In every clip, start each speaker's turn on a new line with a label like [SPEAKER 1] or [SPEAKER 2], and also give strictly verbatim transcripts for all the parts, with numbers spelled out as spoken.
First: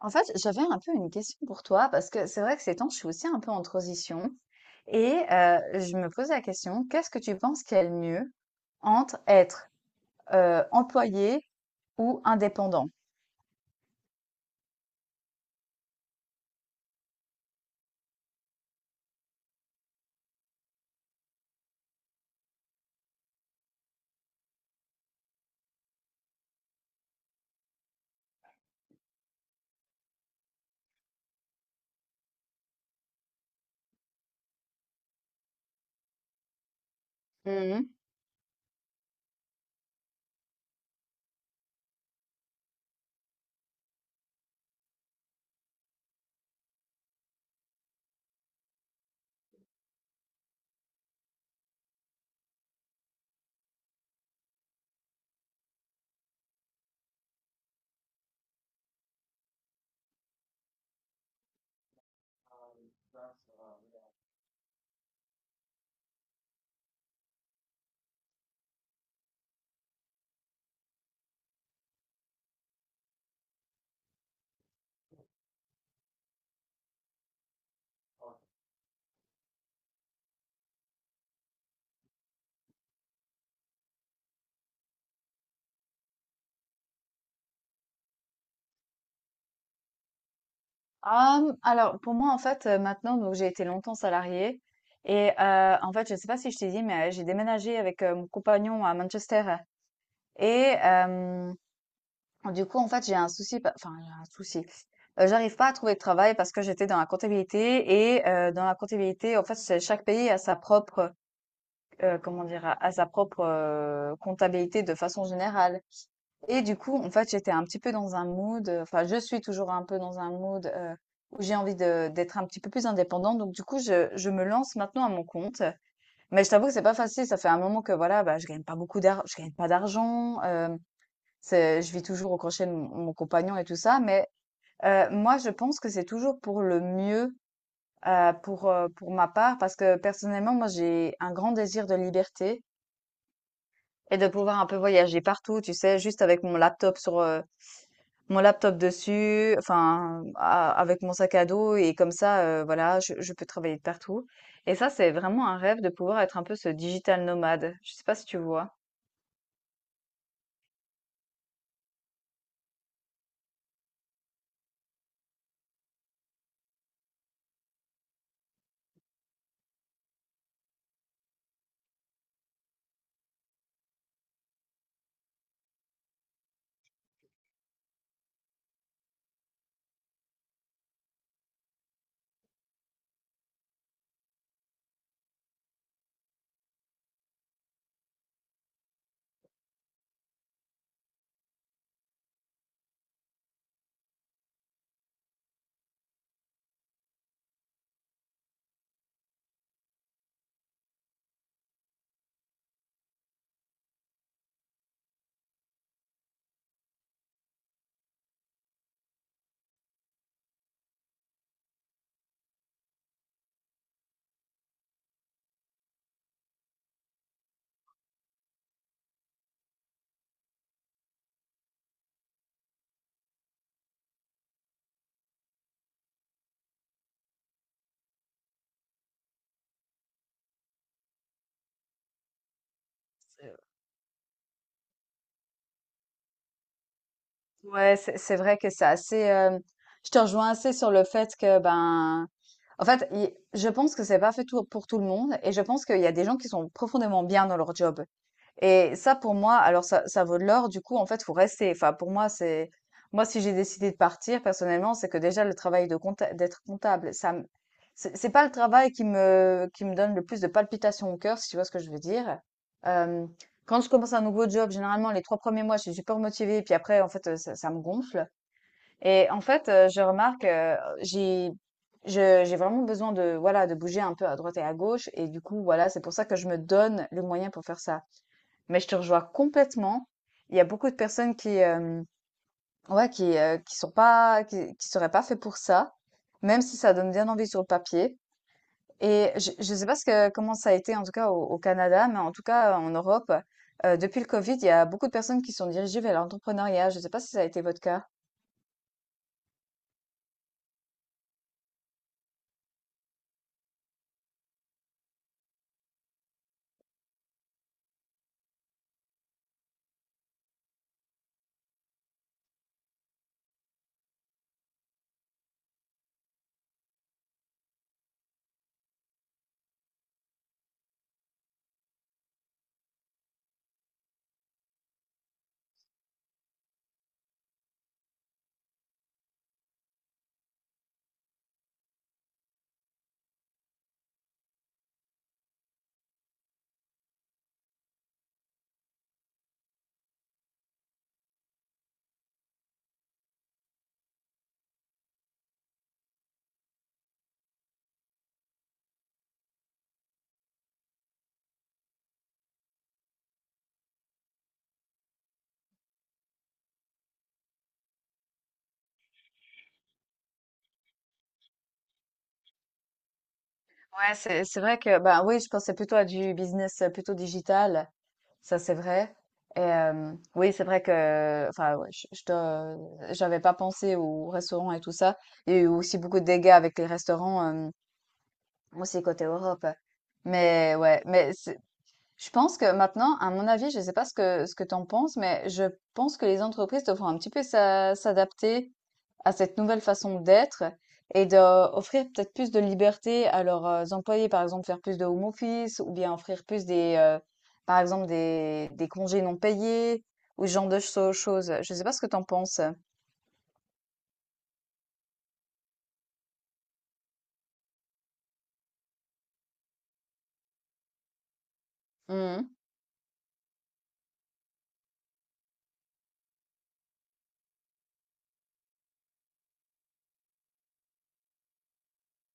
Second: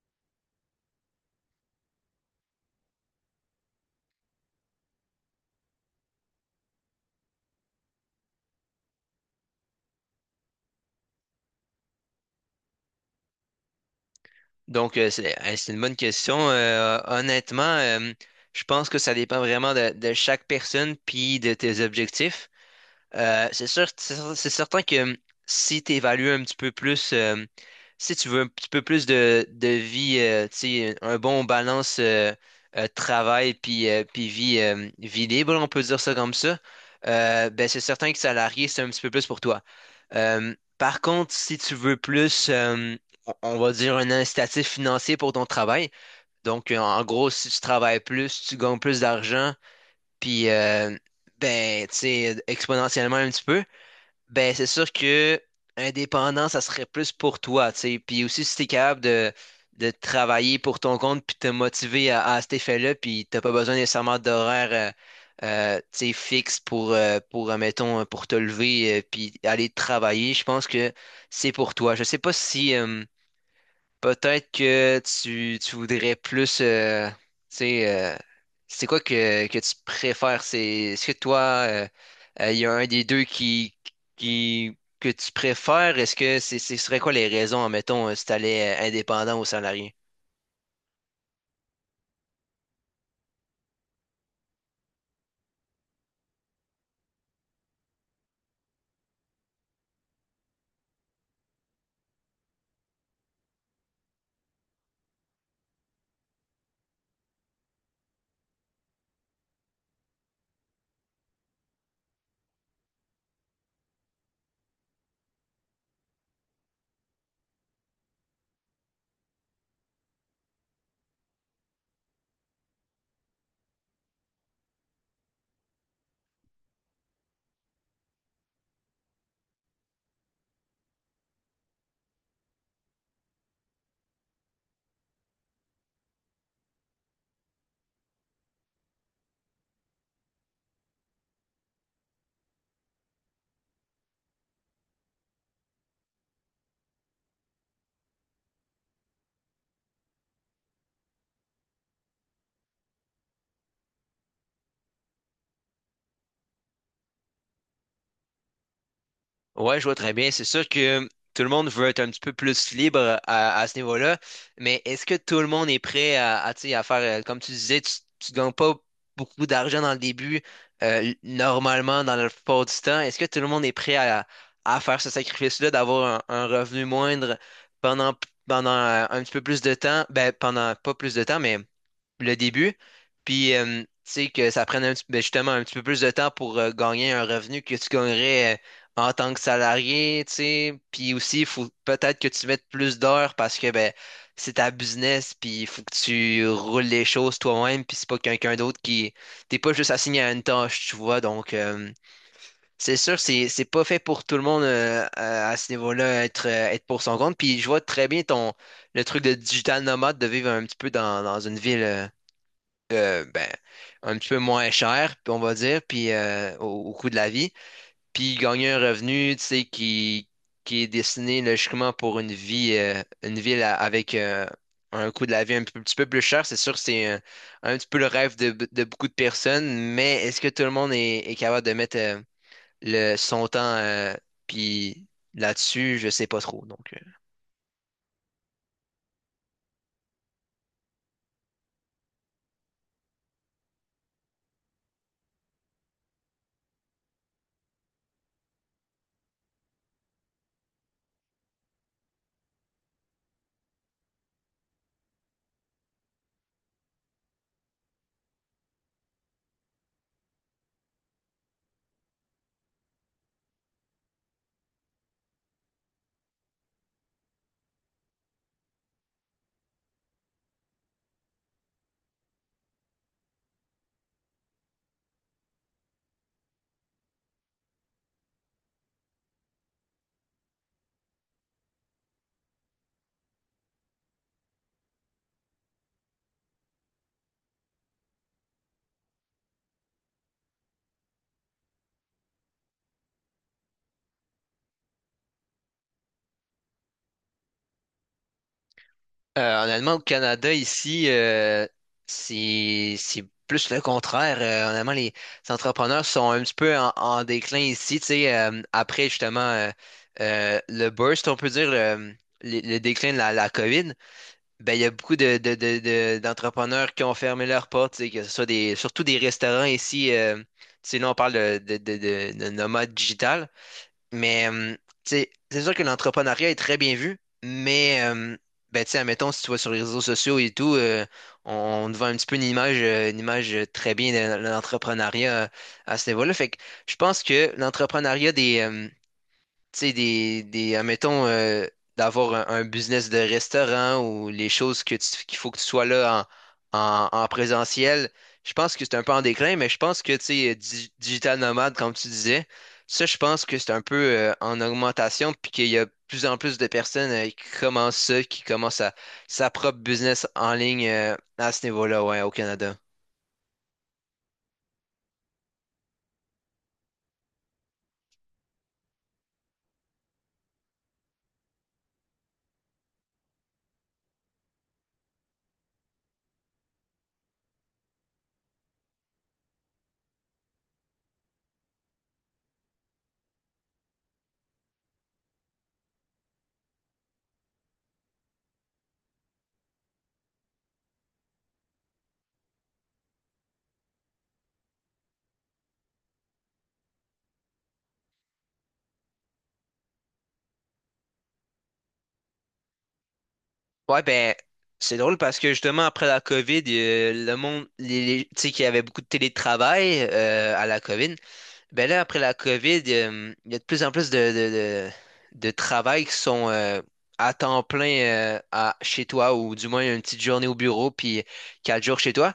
[SPEAKER 1] En fait, j'avais un peu une question pour toi parce que c'est vrai que ces temps, je suis aussi un peu en transition et heu, je me pose la question, qu'est-ce que tu penses qu'il y a le mieux entre être, heu, employé ou indépendant?
[SPEAKER 2] Donc, euh, c'est euh, c'est une bonne question. Euh, honnêtement, euh, je pense que ça dépend vraiment de, de chaque personne puis de tes objectifs. Euh, c'est sûr, c'est cer- c'est certain que euh, si tu évalues un petit peu plus, euh, si tu veux un petit peu plus de, de vie, euh, tu sais, un bon balance euh, euh, travail puis, euh, puis vie, euh, vie libre, on peut dire ça comme ça, euh, ben
[SPEAKER 1] Mmh
[SPEAKER 2] c'est
[SPEAKER 1] mh.
[SPEAKER 2] certain que salarié, c'est un petit peu plus pour toi. Euh, par contre, si tu veux plus, euh, on on va dire un incitatif financier pour ton travail. Donc, euh, en gros, si tu travailles plus, tu gagnes plus d'argent, puis euh, ben, tu sais, exponentiellement un petit peu. Ben, c'est sûr que indépendant, ça serait plus pour toi, tu sais. Puis aussi, si t'es capable de, de travailler pour ton compte puis te motiver à, à cet effet-là, puis t'as pas besoin nécessairement d'horaire, euh, euh, tu sais, fixe pour, euh, pour, euh, mettons, euh, pour te lever euh, puis aller travailler, je pense que c'est pour toi. Je sais pas si, euh, peut-être que tu, tu voudrais plus, euh, tu sais, euh, c'est quoi que, que tu préfères? C'est, est-ce que toi, euh, euh, il y a un des deux qui, qui, que tu préfères? Est-ce que c'est, ce serait quoi les raisons, admettons, euh, si t'allais euh, indépendant ou salarié?
[SPEAKER 1] alors pour moi, en fait, heu, maintenant donc j'ai été longtemps salariée et heu, en fait, je ne sais pas si je t'ai dit, mais, heu, j'ai déménagé avec, heu, mon compagnon à Manchester et hem Du coup, en fait, j'ai un souci, pa- enfin, j'ai un souci. Euh, j'arrive pas à trouver de travail parce que j'étais dans la comptabilité et euh, dans la comptabilité, en fait, c'est- chaque pays a sa propre, euh, comment dire, a a sa propre euh, comptabilité de façon générale. Et du coup, en fait, j'étais un petit peu dans un mood, euh, enfin, je suis toujours un peu dans un mood euh, où j'ai envie de d'être un petit peu plus indépendante. Donc, du coup, je, je me lance maintenant à mon compte. Mais je t'avoue que c'est pas facile. Ça fait un moment que voilà, bah, je gagne pas beaucoup d'argent, je gagne pas d'argent. Euh, c'est je vis toujours au crochet de mon mon compagnon et tout ça, mais heu, moi, je pense que c'est toujours pour le mieux, heu, pour, heu, pour ma part parce que personnellement, moi, j'ai un grand désir de liberté et de pouvoir un peu voyager partout, tu sais? Juste avec mon laptop sur, heu, mon laptop dessus, enfin, a avec mon sac à dos et comme ça, heu, voilà, je je peux travailler de partout et ça, c'est vraiment un rêve de pouvoir être un peu ce digital nomade. Je sais pas si tu vois?
[SPEAKER 2] Ouais, je vois très bien. C'est sûr que tout le monde veut être un petit peu plus libre à, à ce niveau-là, mais est-ce que tout le monde est prêt à, à, tu sais, à faire, euh, comme tu disais, tu, tu gagnes pas beaucoup d'argent dans le début, euh, normalement, dans le plupart du temps. Est-ce que tout le monde est prêt à, à faire ce sacrifice-là, d'avoir un, un revenu moindre pendant, pendant euh, un petit peu plus de temps? Ben, pendant pas plus de temps, mais le début. Puis, euh, tu sais, que ça prenne un petit- ben, justement un petit peu plus de temps pour euh, gagner un revenu que tu gagnerais euh, en tant que salarié, tu sais. Puis aussi, il faut peut-être que tu mettes plus d'heures parce que ben, c'est ta business, puis il faut que tu roules les choses toi-même, puis c'est pas quelqu'un d'autre qui... T'es pas juste assigné à une tâche, tu vois. Donc, euh, c'est sûr, c'est c'est pas fait pour tout le monde euh, à, à ce niveau-là, être, euh, être pour son compte. Puis je vois très bien ton le truc de digital nomade, de vivre un petit peu dans, dans une ville. euh, euh, ben, un petit peu moins cher, puis on va dire, puis euh, au, au coût de la vie, puis gagner un revenu, tu sais, qui, qui est destiné logiquement pour une vie, euh, une ville à- avec euh, un coût de la vie un peu- petit peu plus cher. C'est sûr, c'est un, un petit peu le rêve de, de beaucoup de personnes, mais est-ce que tout le monde est, est capable de mettre euh, le, son temps euh, puis là-dessus, je sais pas trop, donc.
[SPEAKER 1] Ouais, c'est c'est vrai que c'est assez. euh, Je te rejoins assez sur le fait que ben, en fait, il- je pense que c'est pas fait tout- pour tout le monde et je pense qu'il y a des gens qui sont profondément bien dans leur job. Et ça, pour moi, alors ça, ça vaut de l'or. Du coup, en fait, faut rester. Enfin, pour moi, c'est moi si j'ai décidé de partir personnellement, c'est que déjà le travail de compta- d'être comptable, ça, me- c'est c'est pas le travail qui me qui me donne le plus de palpitations au cœur, si tu vois ce que je veux dire. Euh, Quand je commence un nouveau job, généralement les trois premiers mois, je suis super motivée, puis après, en fait, euh, ça, ça me gonfle. Et en fait, euh, je remarque, euh, j'ai je- j'ai vraiment besoin de voilà de bouger un peu à droite et à gauche. Et du coup, voilà, c'est pour ça que je me donne le moyen pour faire ça. Mais je te rejoins complètement. Il y a beaucoup de personnes qui, euh, ouais, qui, euh, qui sont pas, qui, qui seraient pas fait pour ça, même si ça donne bien envie sur le papier. Et je, je sais pas ce que, comment ça a été, en tout cas au, au Canada, mais en tout cas en Europe, euh, depuis le Covid, il y a beaucoup de personnes qui sont dirigées vers l'entrepreneuriat. Je sais pas si ça a été votre cas.
[SPEAKER 2] Euh, honnêtement, au Canada, ici, euh, c'est c'est plus le contraire. Euh, honnêtement, les entrepreneurs sont un petit peu en, en déclin ici. Tu sais, euh, après justement euh, euh, le burst, on peut dire le, le- le déclin de la, la COVID, ben, il y a beaucoup de, de- de- de- d'entrepreneurs qui ont fermé leurs portes, tu sais, que ce soit des, surtout des restaurants ici. Euh, tu sais, là, on parle de, de, de, de, de nomades digitales. Mais euh, tu sais, c'est sûr que l'entrepreneuriat est très bien vu, mais euh, ben, tu sais, admettons, si tu vas sur les réseaux sociaux et tout, euh, on, on te vend un petit peu une image, euh, une image euh, très bien de, de l'entrepreneuriat euh, à ce niveau-là. Fait que je pense que l'entrepreneuriat des, euh, tu sais, des, des, admettons, euh, d'avoir un, un business de restaurant ou les choses que tu- qu'il faut que tu sois là en, en, en présentiel, je pense que c'est un peu en déclin, mais je pense que, tu sais, di- digital nomade, comme tu disais, ça, je pense que c'est un peu euh, en augmentation, puis qu'il y a de plus en plus de personnes euh, qui commencent ça, qui commencent à, sa propre business en ligne euh, à ce niveau-là, ouais, au Canada.
[SPEAKER 1] Ouais, c'est, c'est vrai que, bah oui, je pensais plutôt à du business euh, plutôt digital. Ça, c'est vrai. Et hem, oui, c'est vrai que enfin, ouais, je je te j'avais pas pensé aux restaurants et tout ça. Il y a eu aussi beaucoup de dégâts avec les restaurants, hem, aussi côté Europe. Mais ouais, mais je pense que maintenant, à mon avis, je ne sais pas ce que, ce que tu en penses, mais je pense que les entreprises devront un petit peu s'a- s'adapter à cette nouvelle façon d'être et d'offrir peut-être plus de liberté à leurs euh, employés, par exemple faire plus de home office ou bien offrir plus des, euh, par exemple des, des congés non payés ou ce genre de cho- choses. Je ne sais pas ce que tu en penses.
[SPEAKER 2] Ouais, ben, c'est drôle parce que justement, après la COVID, euh, le monde, les, les- tu sais, qu'il y avait beaucoup de télétravail euh, à la COVID. Ben là, après la COVID, euh, il y a de plus en plus de, de, de, de travail qui sont euh, à temps plein euh, à, chez toi ou du moins une petite journée au bureau puis quatre jours chez toi.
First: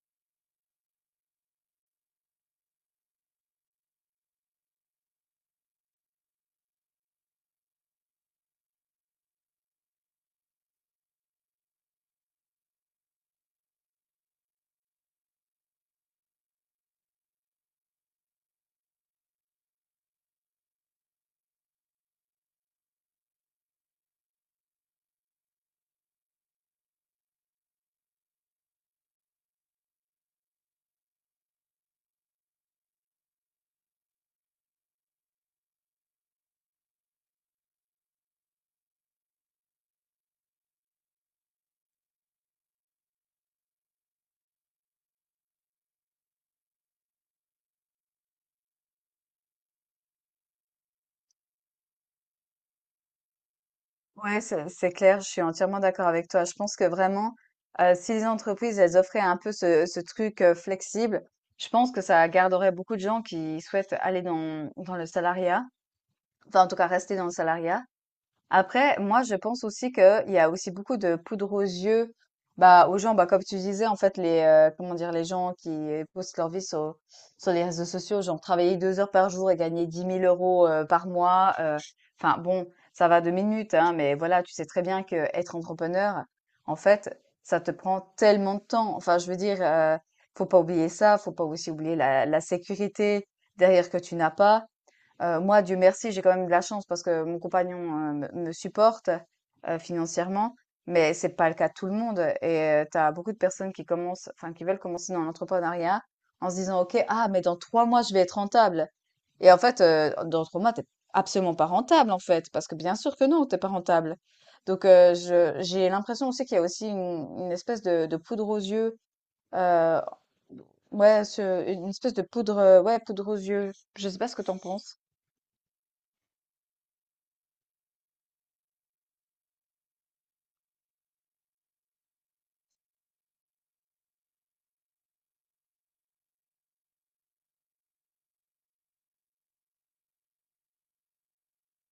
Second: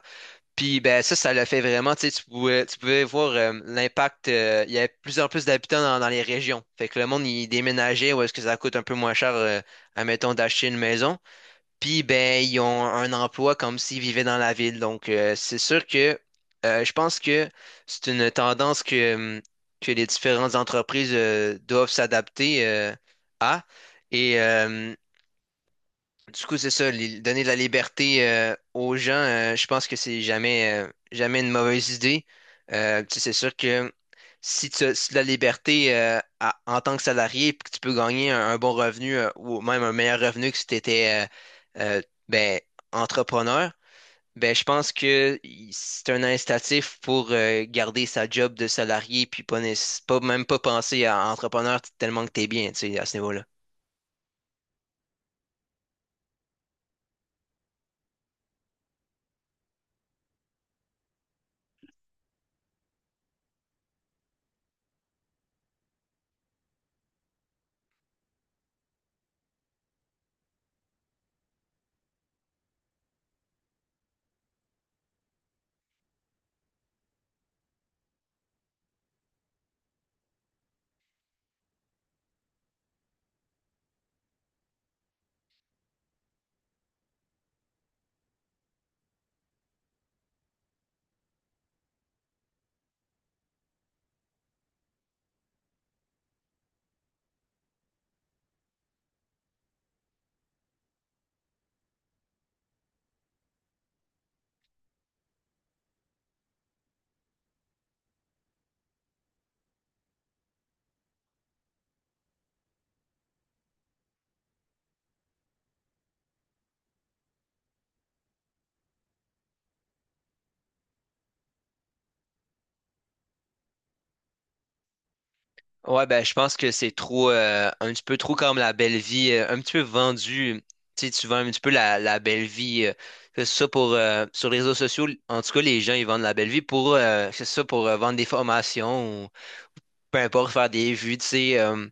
[SPEAKER 2] Puis ben ça, ça l'a fait vraiment, tu sais, tu pouvais, tu pouvais voir euh, l'impact. Euh, il y avait de plus en plus d'habitants dans, dans les régions. Fait que le monde, il déménageait où est-ce que ça coûte un peu moins cher, euh, admettons, d'acheter une maison. Puis ben, ils ont un emploi comme s'ils vivaient dans la ville. Donc euh, c'est sûr que euh, je pense que c'est une tendance que, hum, que les différentes entreprises euh, doivent s'adapter euh, à. Et, euh, du coup, c'est ça, li- donner de la liberté euh, aux gens, euh, je pense que c'est jamais, euh, jamais une mauvaise idée. Euh, tu sais, c'est sûr que si tu as, si tu as de la liberté euh, à- en tant que salarié, puis que tu peux gagner un, un bon revenu euh, ou même un meilleur revenu que si tu étais euh, euh, ben, entrepreneur, ben, je pense que i- c'est un incitatif pour euh, garder sa job de salarié, puis pas, nécess- pas même pas penser à entrepreneur tellement que tu es bien, tu sais, à ce niveau-là.
[SPEAKER 1] Ouais, c'est c'est clair, je suis entièrement d'accord avec toi. Je pense que vraiment, euh, si les entreprises, elles offraient un peu ce, ce truc euh, flexible, je pense que ça garderait beaucoup de gens qui souhaitent aller dans, dans le salariat, enfin en tout cas rester dans le salariat. Après, moi, je pense aussi qu'il y a aussi beaucoup de poudre aux yeux, bah, aux gens, bah, comme tu disais, en fait, les, euh, comment dire, les gens qui postent leur vie sur, sur les réseaux sociaux, genre travailler deux heures par jour et gagner dix mille euros euh, par mois. euh, Enfin, bon, ça va deux minutes, hein, mais voilà, tu sais très bien que être entrepreneur, en fait, ça te prend tellement de temps. Enfin, je veux dire, euh, faut pas oublier ça, faut pas aussi oublier la, la sécurité derrière que tu n'as pas. Heu, moi, Dieu merci, j'ai quand même de la chance parce que mon compagnon, heu, me me supporte, heu, financièrement, mais c'est pas le cas de tout le monde et heu, tu as beaucoup de personnes qui commencent enfin, qui veulent commencer dans l'entrepreneuriat en se disant: «OK, ah mais dans trois mois, je vais être rentable» et en fait, heu, dans trois mois, t'es absolument pas rentable, en fait, parce que bien sûr que non, t'es pas rentable. Donc heu, je j'ai l'impression aussi qu'il y a aussi une une espèce de de poudre aux yeux, heu, ouais, ce une espèce de poudre, heu, ouais, poudre aux yeux. Je sais pas ce que t'en penses?
[SPEAKER 2] Ouais, ben, je pense que c'est trop, euh, un petit peu trop comme la belle vie, euh, un petit peu vendu. Tu sais, tu vends un petit peu la, la belle vie. Euh, que ce soit pour, euh, sur les réseaux sociaux, en tout cas, les gens, ils vendent la belle vie pour, euh, que ce soit pour euh, vendre des formations ou peu importe, faire des vues, tu sais. euh,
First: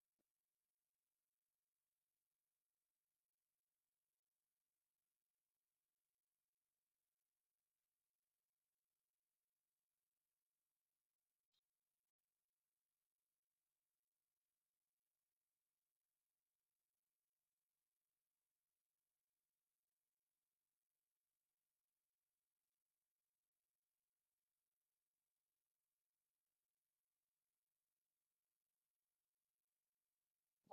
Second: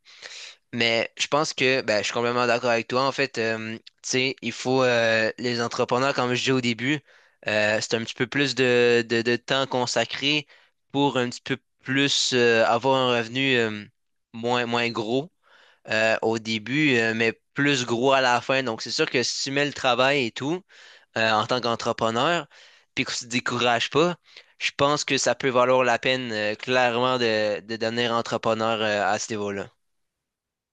[SPEAKER 2] Mais je pense que ben, je suis complètement d'accord avec toi. En fait, euh, tu sais, il faut euh, les entrepreneurs, comme je disais au début, euh, c'est un petit peu plus de, de, de temps consacré pour un petit peu plus euh, avoir un revenu euh, moins, moins gros euh, au début, euh, mais plus gros à la fin. Donc, c'est sûr que si tu mets le travail et tout euh, en tant qu'entrepreneur, puis que tu te décourages pas, je pense que ça peut valoir la peine euh, clairement de, de devenir entrepreneur euh, à ce niveau-là.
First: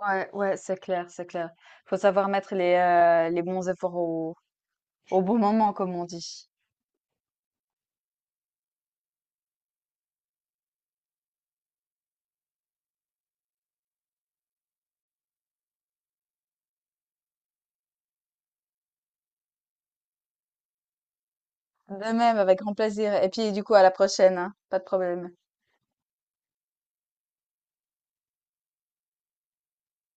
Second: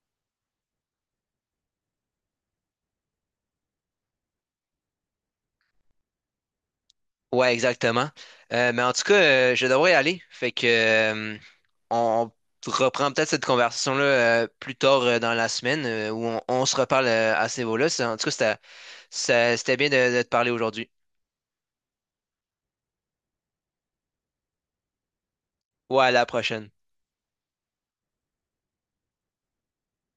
[SPEAKER 1] Ouais, ouais, c'est clair, c'est clair. Faut savoir mettre les, euh, les bons efforts au, au bon moment, comme on dit.
[SPEAKER 2] Ouais, exactement. Euh, mais en tout cas, euh, je devrais y aller. Fait que euh, on reprend peut-être cette conversation-là euh, plus tard euh, dans la semaine euh, où on, on se reparle euh, à ce niveau-là. C'est- En tout cas, c'était ça- c'était bien de de te parler aujourd'hui.
[SPEAKER 1] De même, avec grand plaisir. Et puis, du coup, à la prochaine, hein. Pas de problème.
[SPEAKER 2] Ouais, à la prochaine.